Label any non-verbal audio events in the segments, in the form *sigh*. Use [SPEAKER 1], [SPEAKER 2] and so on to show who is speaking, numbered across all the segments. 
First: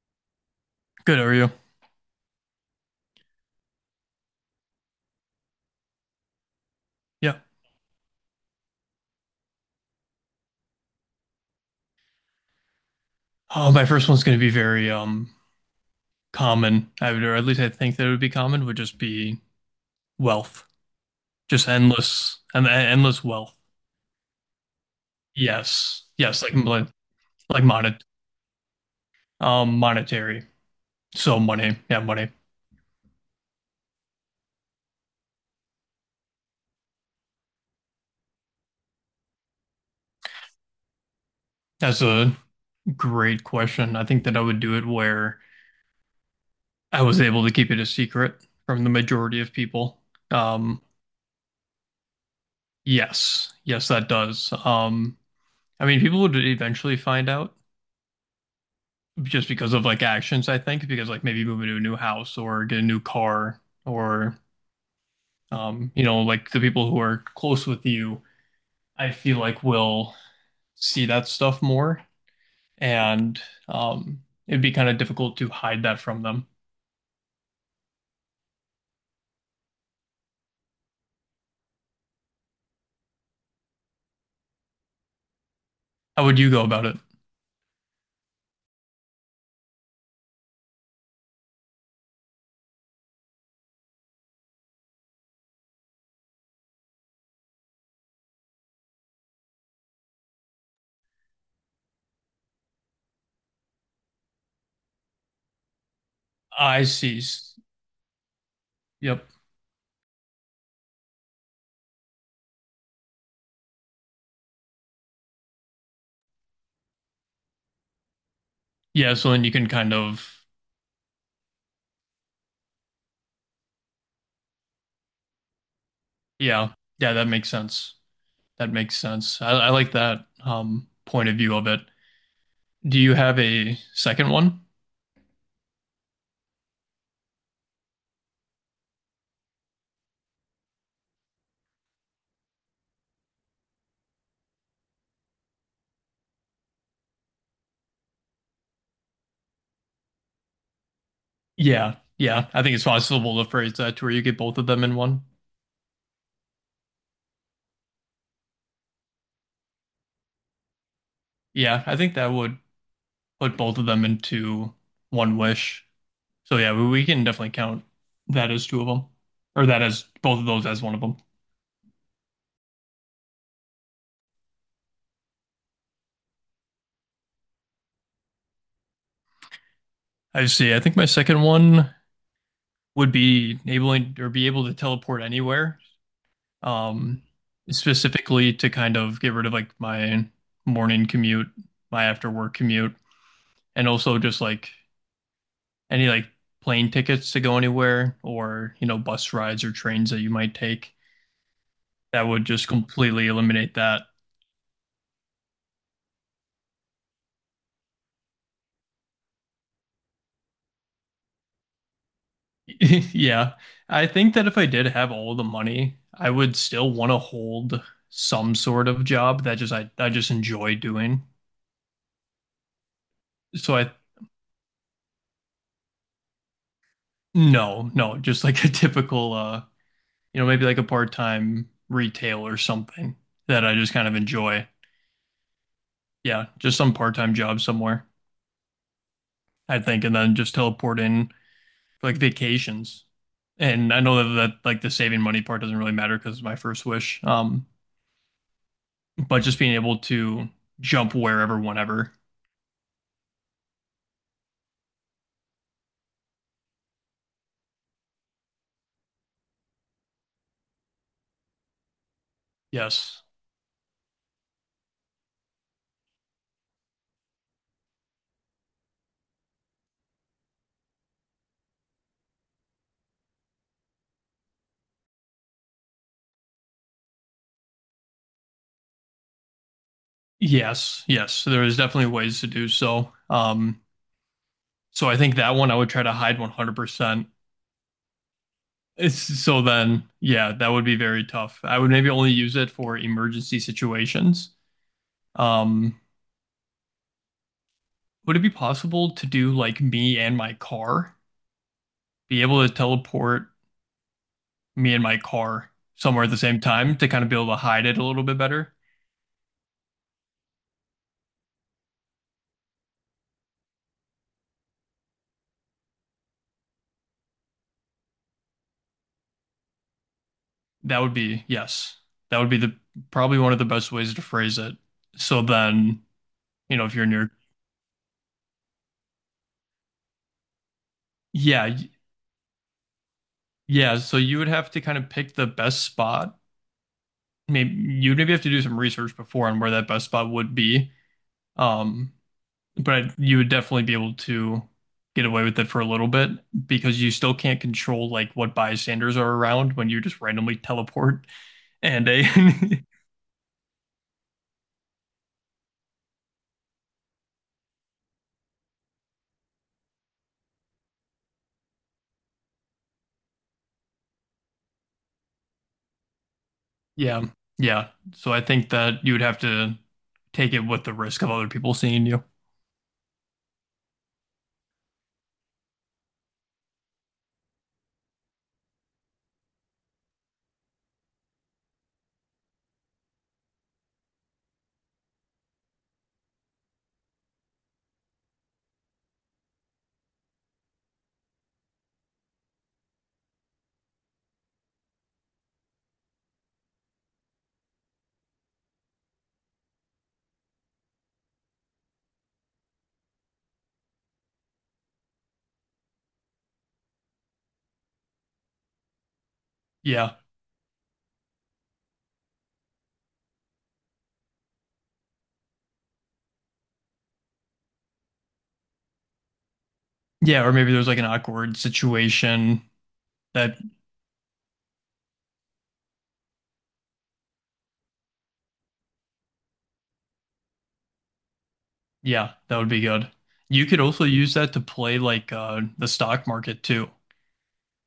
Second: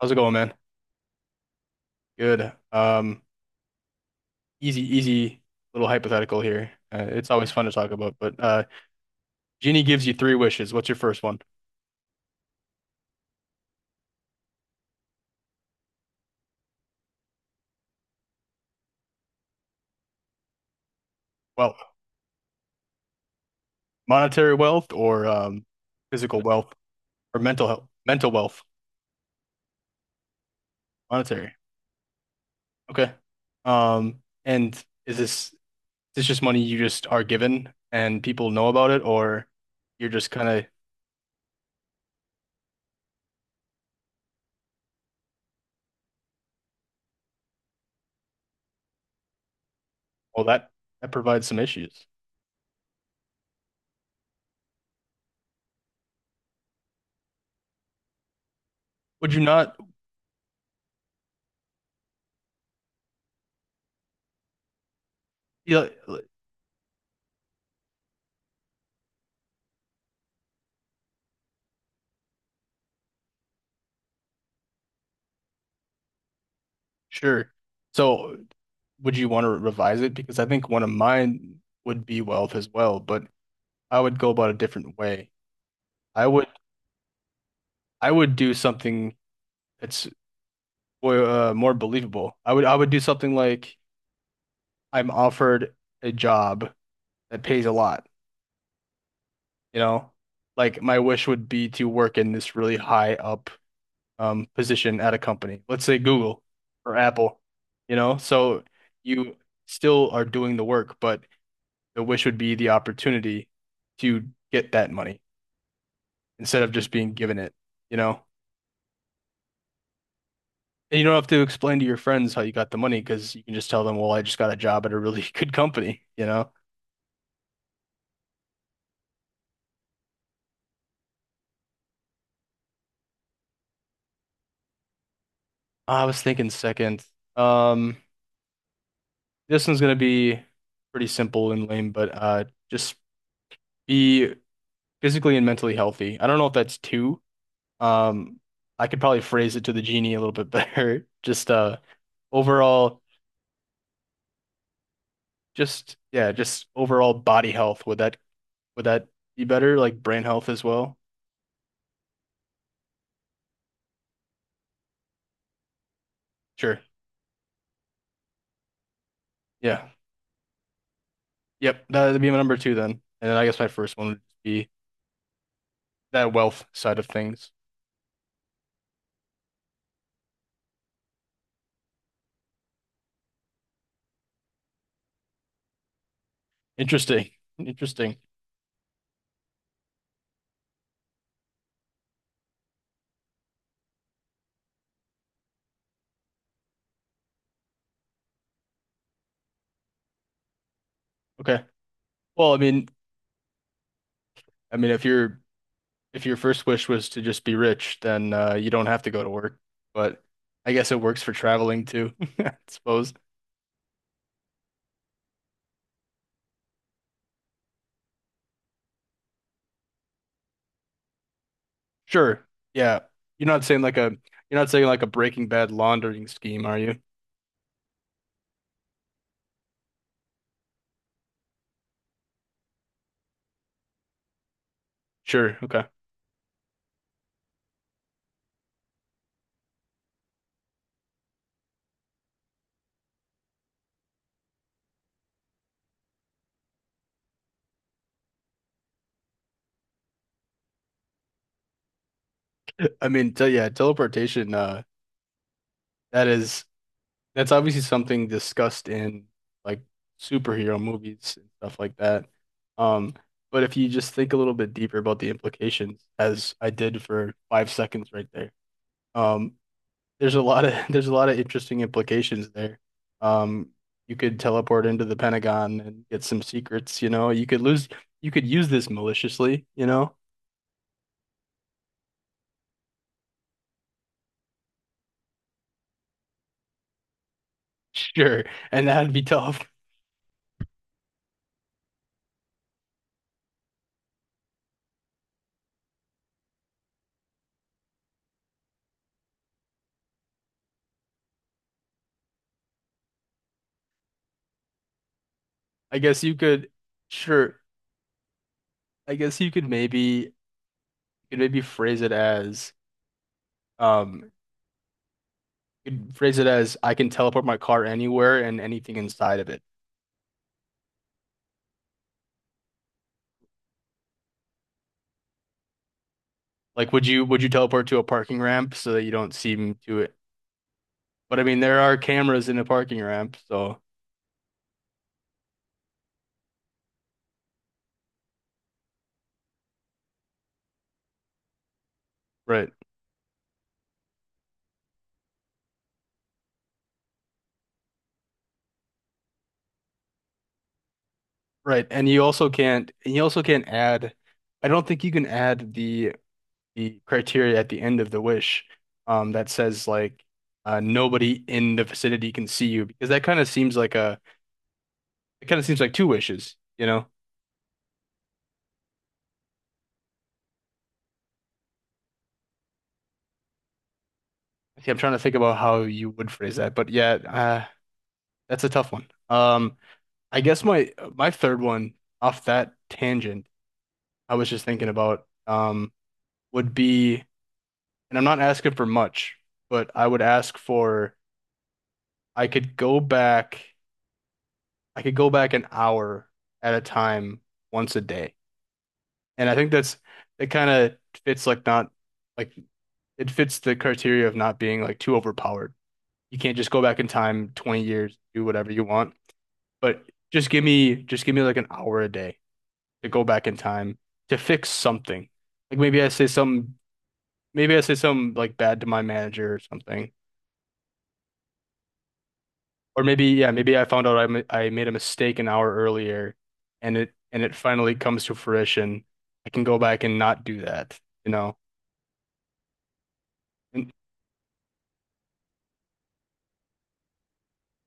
[SPEAKER 1] How's it going, man?
[SPEAKER 2] Good. How are you?
[SPEAKER 1] Good. Easy, little hypothetical here. It's
[SPEAKER 2] Yeah.
[SPEAKER 1] always fun to talk about, but Genie gives you three wishes. What's your first one?
[SPEAKER 2] Oh, my first one's going to be very common. I would, or at least I think that it would be common. Would just be wealth, just
[SPEAKER 1] Well,
[SPEAKER 2] endless and endless wealth.
[SPEAKER 1] monetary wealth, or
[SPEAKER 2] Yes.
[SPEAKER 1] physical
[SPEAKER 2] Yes. Like
[SPEAKER 1] wealth,
[SPEAKER 2] like
[SPEAKER 1] or
[SPEAKER 2] like
[SPEAKER 1] mental wealth,
[SPEAKER 2] monetary. So
[SPEAKER 1] monetary.
[SPEAKER 2] money. Yeah, money.
[SPEAKER 1] Okay. Um, and is this just money you just are given and people know about it, or you're just kind of,
[SPEAKER 2] That's a great question. I think that I would do it where I was able to keep it a secret from the majority of people.
[SPEAKER 1] well, that
[SPEAKER 2] Um.
[SPEAKER 1] that provides some issues?
[SPEAKER 2] Yes. Yes, that does. I mean, people would eventually find out.
[SPEAKER 1] Would you
[SPEAKER 2] Just because
[SPEAKER 1] not?
[SPEAKER 2] of like actions, I think, because like maybe moving to a new house or get a new car or
[SPEAKER 1] Yeah.
[SPEAKER 2] like the people who are close with you, I feel like will see that stuff more and it'd be kind of difficult to hide that from them.
[SPEAKER 1] Sure. So, would you want to revise it? Because I think one of mine would be wealth as well, but I would go about a different way.
[SPEAKER 2] How
[SPEAKER 1] I
[SPEAKER 2] would
[SPEAKER 1] would
[SPEAKER 2] you go about it?
[SPEAKER 1] I would do something that's, well, more believable. I would do something like I'm offered a job that pays a lot, you know? Like my wish would be to work in this really high up position at a company. Let's say Google
[SPEAKER 2] I
[SPEAKER 1] or
[SPEAKER 2] see.
[SPEAKER 1] Apple, you know? So
[SPEAKER 2] Yep.
[SPEAKER 1] you still are doing the work, but the wish would be the opportunity to get that money instead of just being given it, you know?
[SPEAKER 2] Yeah, so then you can kind of.
[SPEAKER 1] And you don't have to explain to your friends how you got the money, because you can just tell them, well, I just got a job at a really *laughs* good company, you know?
[SPEAKER 2] Yeah, yeah, that makes sense. That makes sense. I like that point of view of it. Do you have a second one?
[SPEAKER 1] Ah, I was thinking second. Um, this one's gonna be pretty simple and lame, but just be physically and mentally healthy. I don't know if that's two. Um, I could probably phrase it to the genie a little bit better. *laughs* Just
[SPEAKER 2] Yeah, yeah. I think it's
[SPEAKER 1] overall,
[SPEAKER 2] possible to phrase that to where you get both of them in one.
[SPEAKER 1] just, yeah, just overall body health. Would that be better? Like brain health as well?
[SPEAKER 2] Yeah, I think that would put both of them into one wish. So yeah,
[SPEAKER 1] Sure.
[SPEAKER 2] we can definitely count that as two of them, or that
[SPEAKER 1] Yeah.
[SPEAKER 2] as both of those as one of them.
[SPEAKER 1] Yep. That'd be my number two then. And then I guess my first one would be that wealth side of things.
[SPEAKER 2] I see. I think my second one would be enabling or be able to teleport anywhere. Um,
[SPEAKER 1] Interesting. Interesting.
[SPEAKER 2] specifically to kind of get rid of like my morning commute, my after work commute, and also just like any like plane tickets to go anywhere or, you know, bus rides or trains that you might take?
[SPEAKER 1] Okay.
[SPEAKER 2] That would
[SPEAKER 1] Well, I
[SPEAKER 2] just
[SPEAKER 1] mean,
[SPEAKER 2] completely eliminate that.
[SPEAKER 1] if your first wish was to just be rich, then you don't have to go to work. But I guess it works for traveling too, *laughs* I
[SPEAKER 2] *laughs*
[SPEAKER 1] suppose.
[SPEAKER 2] Yeah. I think that if I did have all the money, I would still want to hold some sort of job that just I just enjoy doing.
[SPEAKER 1] Sure. Yeah. You're not
[SPEAKER 2] So
[SPEAKER 1] saying
[SPEAKER 2] I
[SPEAKER 1] like a you're not saying like a Breaking Bad laundering scheme, are you?
[SPEAKER 2] no, no, just like a typical maybe like a part-time retail or something that I just kind of enjoy.
[SPEAKER 1] Sure. Okay.
[SPEAKER 2] Yeah, just some part-time job somewhere, I think, and then just teleport in like vacations. And I know that like the saving money part doesn't really matter because it's my first wish. But just being able to jump wherever, whenever.
[SPEAKER 1] I mean, te yeah, teleportation, that is That's obviously something discussed in, like, superhero movies and stuff like that. Um,
[SPEAKER 2] Yes.
[SPEAKER 1] but if you just think a little bit deeper about the implications, as I did for 5 seconds right there, um, there's a lot of *laughs* there's a lot of interesting implications there. Um, you could teleport into the Pentagon and get some secrets, you know. You could use this maliciously, you know. *laughs*
[SPEAKER 2] Yes. Yes. So there is definitely ways to do so. So I think that one I would try to hide 100%.
[SPEAKER 1] Sure, and that'd
[SPEAKER 2] It's,
[SPEAKER 1] be
[SPEAKER 2] so
[SPEAKER 1] tough.
[SPEAKER 2] then, yeah, that would be very tough. I would maybe only use it for emergency situations. Um, would it be possible to do like me and my car? Be able to teleport me and my car
[SPEAKER 1] I guess
[SPEAKER 2] somewhere at
[SPEAKER 1] you
[SPEAKER 2] the same
[SPEAKER 1] could,
[SPEAKER 2] time to kind of be able to
[SPEAKER 1] sure.
[SPEAKER 2] hide it a little bit better.
[SPEAKER 1] I guess you could maybe phrase it as Um, you'd phrase it as I can teleport my car anywhere and anything inside of it.
[SPEAKER 2] That would be, yes, that would be the probably one of the best ways to phrase it. So then,
[SPEAKER 1] Like,
[SPEAKER 2] if you're
[SPEAKER 1] would you
[SPEAKER 2] near,
[SPEAKER 1] would you teleport to a parking ramp so that you don't seem to it? But I mean,
[SPEAKER 2] yeah,
[SPEAKER 1] there are cameras in a parking ramp, so
[SPEAKER 2] yeah, so you would have to kind of pick the best spot. Maybe you'd maybe have to do some research before on where that best spot would be. Um,
[SPEAKER 1] right,
[SPEAKER 2] but you would definitely be able to get away with it for a little bit because you still can't control like what bystanders are around when you just randomly teleport.
[SPEAKER 1] right.
[SPEAKER 2] And
[SPEAKER 1] And you
[SPEAKER 2] a
[SPEAKER 1] also can't
[SPEAKER 2] *laughs*
[SPEAKER 1] and you also can't add. I don't think you can add the criteria at the end of the wish, that says like, nobody in the vicinity can see you, because that kind of seems like a it kind of seems like two wishes, you know.
[SPEAKER 2] Yeah. Yeah. So I think that you would have to take it with the risk of other people seeing you.
[SPEAKER 1] See, I'm trying to think about how you would phrase that, but yeah. That's a tough one. I guess my third one, off that tangent I was just thinking about, would be, and I'm not asking for much, but I would ask for I could go back I could go back an hour at a time once a day. And I think that's it kind of fits, like, not like it fits the criteria of not being, like, too overpowered. You can't just go back in time 20 years, do whatever you want, but
[SPEAKER 2] Yeah.
[SPEAKER 1] just give me like an hour a day to go back in time to fix something. Like, maybe I say something, like, bad to my manager or something,
[SPEAKER 2] Yeah. Or maybe there's like an awkward situation
[SPEAKER 1] or maybe, yeah,
[SPEAKER 2] that,
[SPEAKER 1] maybe I found out I made a mistake an hour earlier, and it finally comes to fruition. I can go back and not do that, you know.
[SPEAKER 2] yeah, that would be good. You could
[SPEAKER 1] And,
[SPEAKER 2] also use that to play like the stock market too.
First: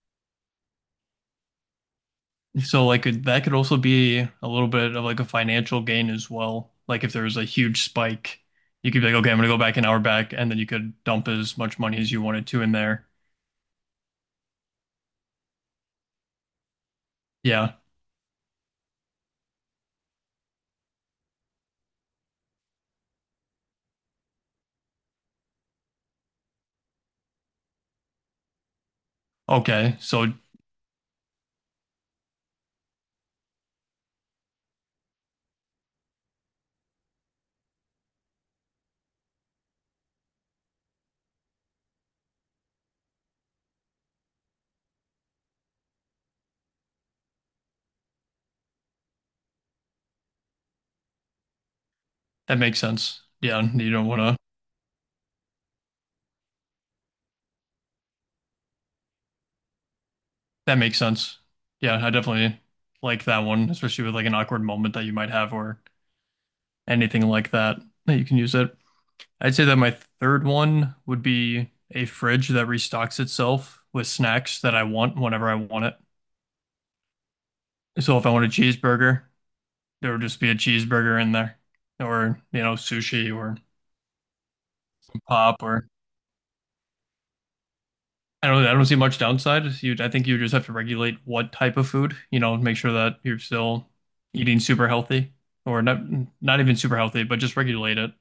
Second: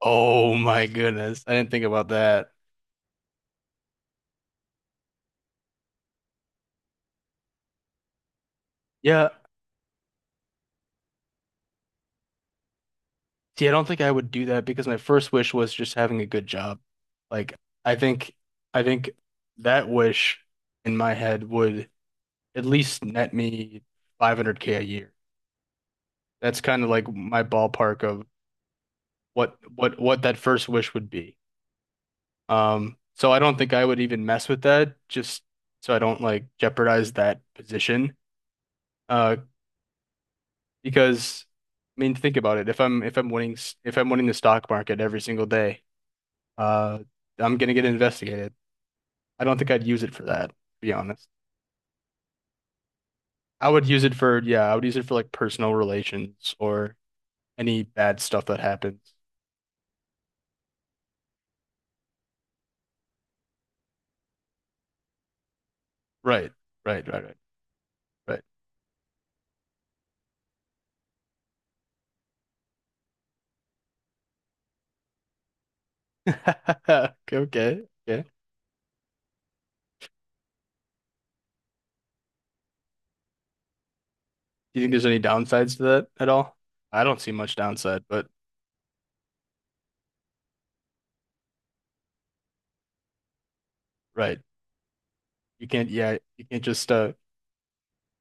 [SPEAKER 1] oh my goodness, I didn't think about that.
[SPEAKER 2] So like that could also be a little bit of like a financial gain as well. Like if there's a huge spike, you could be like,
[SPEAKER 1] Yeah,
[SPEAKER 2] okay, I'm gonna go back an hour back, and then you could dump as much money as you wanted to in there.
[SPEAKER 1] see, I don't think I would do that, because my first wish was just having a good job. Like,
[SPEAKER 2] Yeah.
[SPEAKER 1] I think I think that wish, in my head, would at least net me 500K a year. That's kind of like my ballpark of what
[SPEAKER 2] Okay.
[SPEAKER 1] what what
[SPEAKER 2] So
[SPEAKER 1] that first wish would be. So I don't think I would even mess with that, just so I don't, like, jeopardize that position. Uh, because, I mean, think about it. If I'm winning s- if I'm winning the stock market every single day, uh, I'm gonna get investigated. I don't think I'd use it for that, to be honest.
[SPEAKER 2] that makes sense. Yeah.
[SPEAKER 1] I would
[SPEAKER 2] You
[SPEAKER 1] use
[SPEAKER 2] don't
[SPEAKER 1] it
[SPEAKER 2] want to.
[SPEAKER 1] for, yeah, I would use it for, like, personal relations or any bad stuff that happens.
[SPEAKER 2] That makes sense. Yeah, I definitely like that one, especially with like an awkward moment that you might have or
[SPEAKER 1] Right, right,
[SPEAKER 2] anything
[SPEAKER 1] right, right,
[SPEAKER 2] like that that you can use it. I'd say that my third one would be a fridge that restocks itself with snacks that I want whenever I want it.
[SPEAKER 1] right. *laughs* Okay, okay,
[SPEAKER 2] So
[SPEAKER 1] okay.
[SPEAKER 2] if I want a cheeseburger, there would just be a cheeseburger in there or, sushi or
[SPEAKER 1] Do you think there's any
[SPEAKER 2] pop
[SPEAKER 1] downsides to
[SPEAKER 2] or
[SPEAKER 1] that at all? I don't see much downside, but
[SPEAKER 2] I don't see much downside. You I think you just have to regulate what type of food, make sure that you're still
[SPEAKER 1] right,
[SPEAKER 2] eating super healthy
[SPEAKER 1] you
[SPEAKER 2] or
[SPEAKER 1] can't.
[SPEAKER 2] not
[SPEAKER 1] Yeah, you
[SPEAKER 2] not
[SPEAKER 1] can't
[SPEAKER 2] even
[SPEAKER 1] just,
[SPEAKER 2] super healthy, but just regulate it.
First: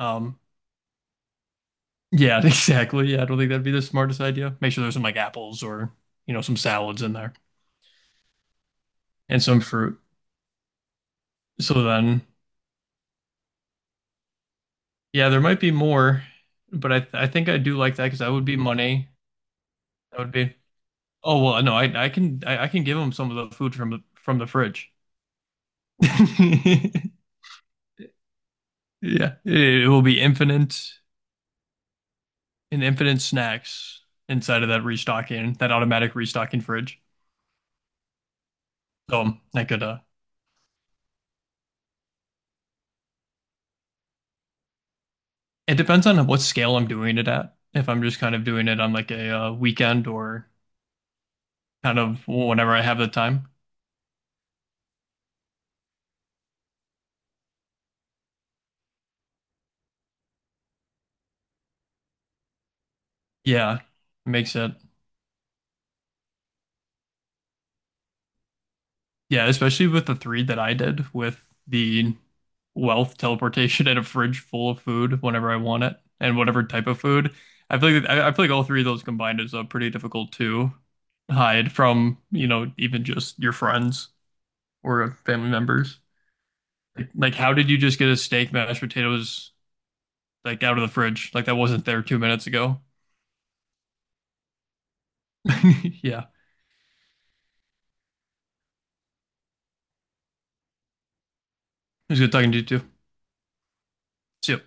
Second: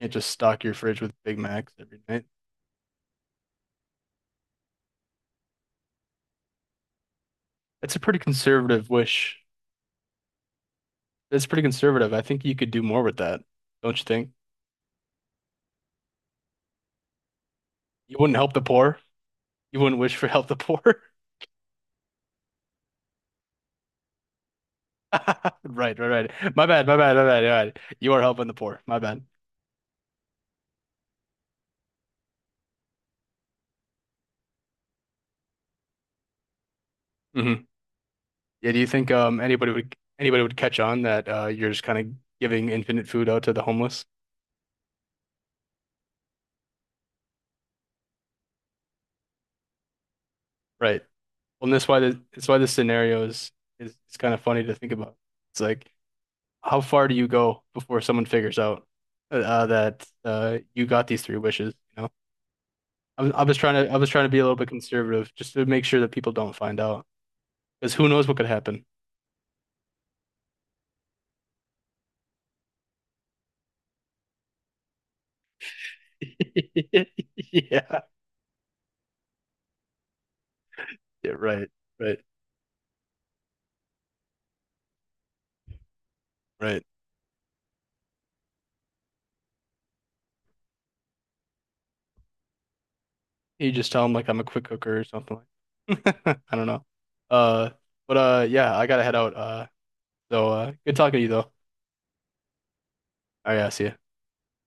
[SPEAKER 1] can't just stock your fridge with Big Macs every night.
[SPEAKER 2] yeah, *laughs* exactly. Yeah, I don't think that'd be the smartest idea. Make sure there's some like apples or, some salads in there
[SPEAKER 1] That's a pretty conservative wish.
[SPEAKER 2] and some fruit.
[SPEAKER 1] That's pretty
[SPEAKER 2] So
[SPEAKER 1] conservative. I
[SPEAKER 2] then,
[SPEAKER 1] think you could do more with that, don't you think?
[SPEAKER 2] yeah, there might be more, but I think I do like that
[SPEAKER 1] You
[SPEAKER 2] because that
[SPEAKER 1] wouldn't
[SPEAKER 2] would
[SPEAKER 1] help
[SPEAKER 2] be
[SPEAKER 1] the poor.
[SPEAKER 2] money.
[SPEAKER 1] You wouldn't wish
[SPEAKER 2] That
[SPEAKER 1] for
[SPEAKER 2] would
[SPEAKER 1] help the
[SPEAKER 2] be.
[SPEAKER 1] poor.
[SPEAKER 2] Oh well, no, I can give them some of the food from the fridge.
[SPEAKER 1] *laughs* Right, right, right. My bad, my bad,
[SPEAKER 2] *laughs*
[SPEAKER 1] my bad, my bad. You are helping the poor. My bad.
[SPEAKER 2] Yeah, it will be infinite and infinite snacks inside of that automatic restocking fridge.
[SPEAKER 1] Mhm. Yeah, do you think,
[SPEAKER 2] So I
[SPEAKER 1] anybody
[SPEAKER 2] could,
[SPEAKER 1] would anybody would catch on that, you're just kind of giving infinite food out to the homeless?
[SPEAKER 2] it depends on what scale I'm doing it at. If I'm just kind of doing it on like a weekend or
[SPEAKER 1] Right. Well, and
[SPEAKER 2] kind of
[SPEAKER 1] that's why
[SPEAKER 2] whenever
[SPEAKER 1] this
[SPEAKER 2] I have the
[SPEAKER 1] scenario
[SPEAKER 2] time,
[SPEAKER 1] is it's kind of funny to think about. It's like, how far do you go before someone figures out, that you got these three wishes, you know? I was I was
[SPEAKER 2] yeah,
[SPEAKER 1] trying to I was trying to
[SPEAKER 2] it
[SPEAKER 1] be a little
[SPEAKER 2] makes
[SPEAKER 1] bit
[SPEAKER 2] it.
[SPEAKER 1] conservative, just to make sure that people don't find out, because who knows what could happen.
[SPEAKER 2] Yeah, especially with the three that I did with the wealth teleportation *laughs* and a fridge full of food whenever I want it and whatever type of food.
[SPEAKER 1] *laughs*
[SPEAKER 2] I feel
[SPEAKER 1] Yeah.
[SPEAKER 2] like I I feel like all three of those combined is pretty difficult to
[SPEAKER 1] Yeah, right.
[SPEAKER 2] hide
[SPEAKER 1] Right.
[SPEAKER 2] from, even just your friends or family members.
[SPEAKER 1] Right.
[SPEAKER 2] Like, how did you just get a steak, mashed potatoes, like out of the fridge? Like that wasn't there 2 minutes ago.
[SPEAKER 1] You just tell them, like, I'm a quick cooker or something
[SPEAKER 2] *laughs*
[SPEAKER 1] like.
[SPEAKER 2] Yeah,
[SPEAKER 1] *laughs*
[SPEAKER 2] it
[SPEAKER 1] I don't know. Uh, but yeah, I gotta head out. So good talking to you though.
[SPEAKER 2] was good talking to you too.
[SPEAKER 1] All right, I'll see you.
[SPEAKER 2] See ya.